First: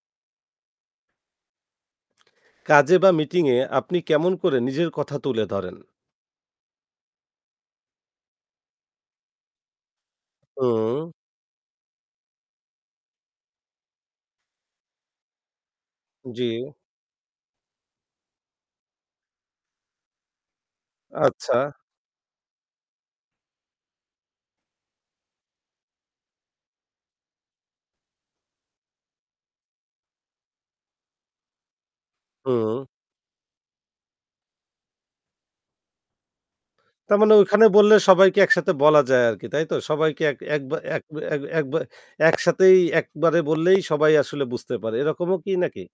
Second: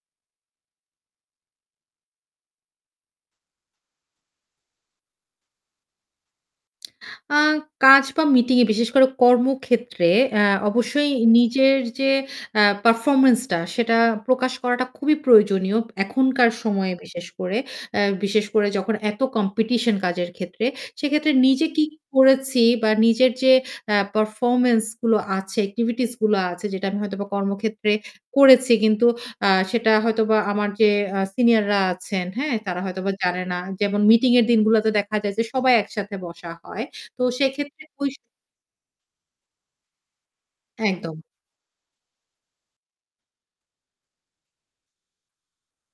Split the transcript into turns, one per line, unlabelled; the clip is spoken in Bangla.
কাজে বা মিটিং এ আপনি কেমন করে নিজের কথা তুলে ধরেন?
আ কাজ বা মিটিং এ বিশেষ করে কর্মক্ষেত্রে অ্যা আ
হুম।
অবশ্যই নিজের যে আ পারফরম্যান্সটা সেটা প্রকাশ করাটা খুবই প্রয়োজনীয়। এখনকার
জি।
সময়ে বিশেষ করে, আ বিশেষ করে যখন এত কম্পিটিশন কাজের ক্ষেত্রে সেক্ষেত্রে
আচ্ছা।
নিজে কি করেছি বা নিজের যে আ পারফরম্যান্স গুলো আছে, এক্টিভিটিস গুলো আছে যেটা আমি হয়তোবা কর্মক্ষেত্রে করেছি। কিন্তু আ সেটা হয়তোবা আমার যে আ সিনিয়ররা আছেন, হ্যাঁ? তারা
হুম।
হয়তোবা জানে না। যেমন মিটিং এর দিনগুলোতে দেখা যায় যে সবাই একসাথে বসা হয়।
তার
তো
মানে ওইখানে
সেক্ষেত্রে
বললে
ঐ স
সবাইকে একসাথে বলা যায় আরকি। তাই তো? সবাইকে এক ব এক ব
একদম।
এক একসাথেই একবারে বললেই সবাই আসলে বুঝতে পারে। এরকমও কি নাকি?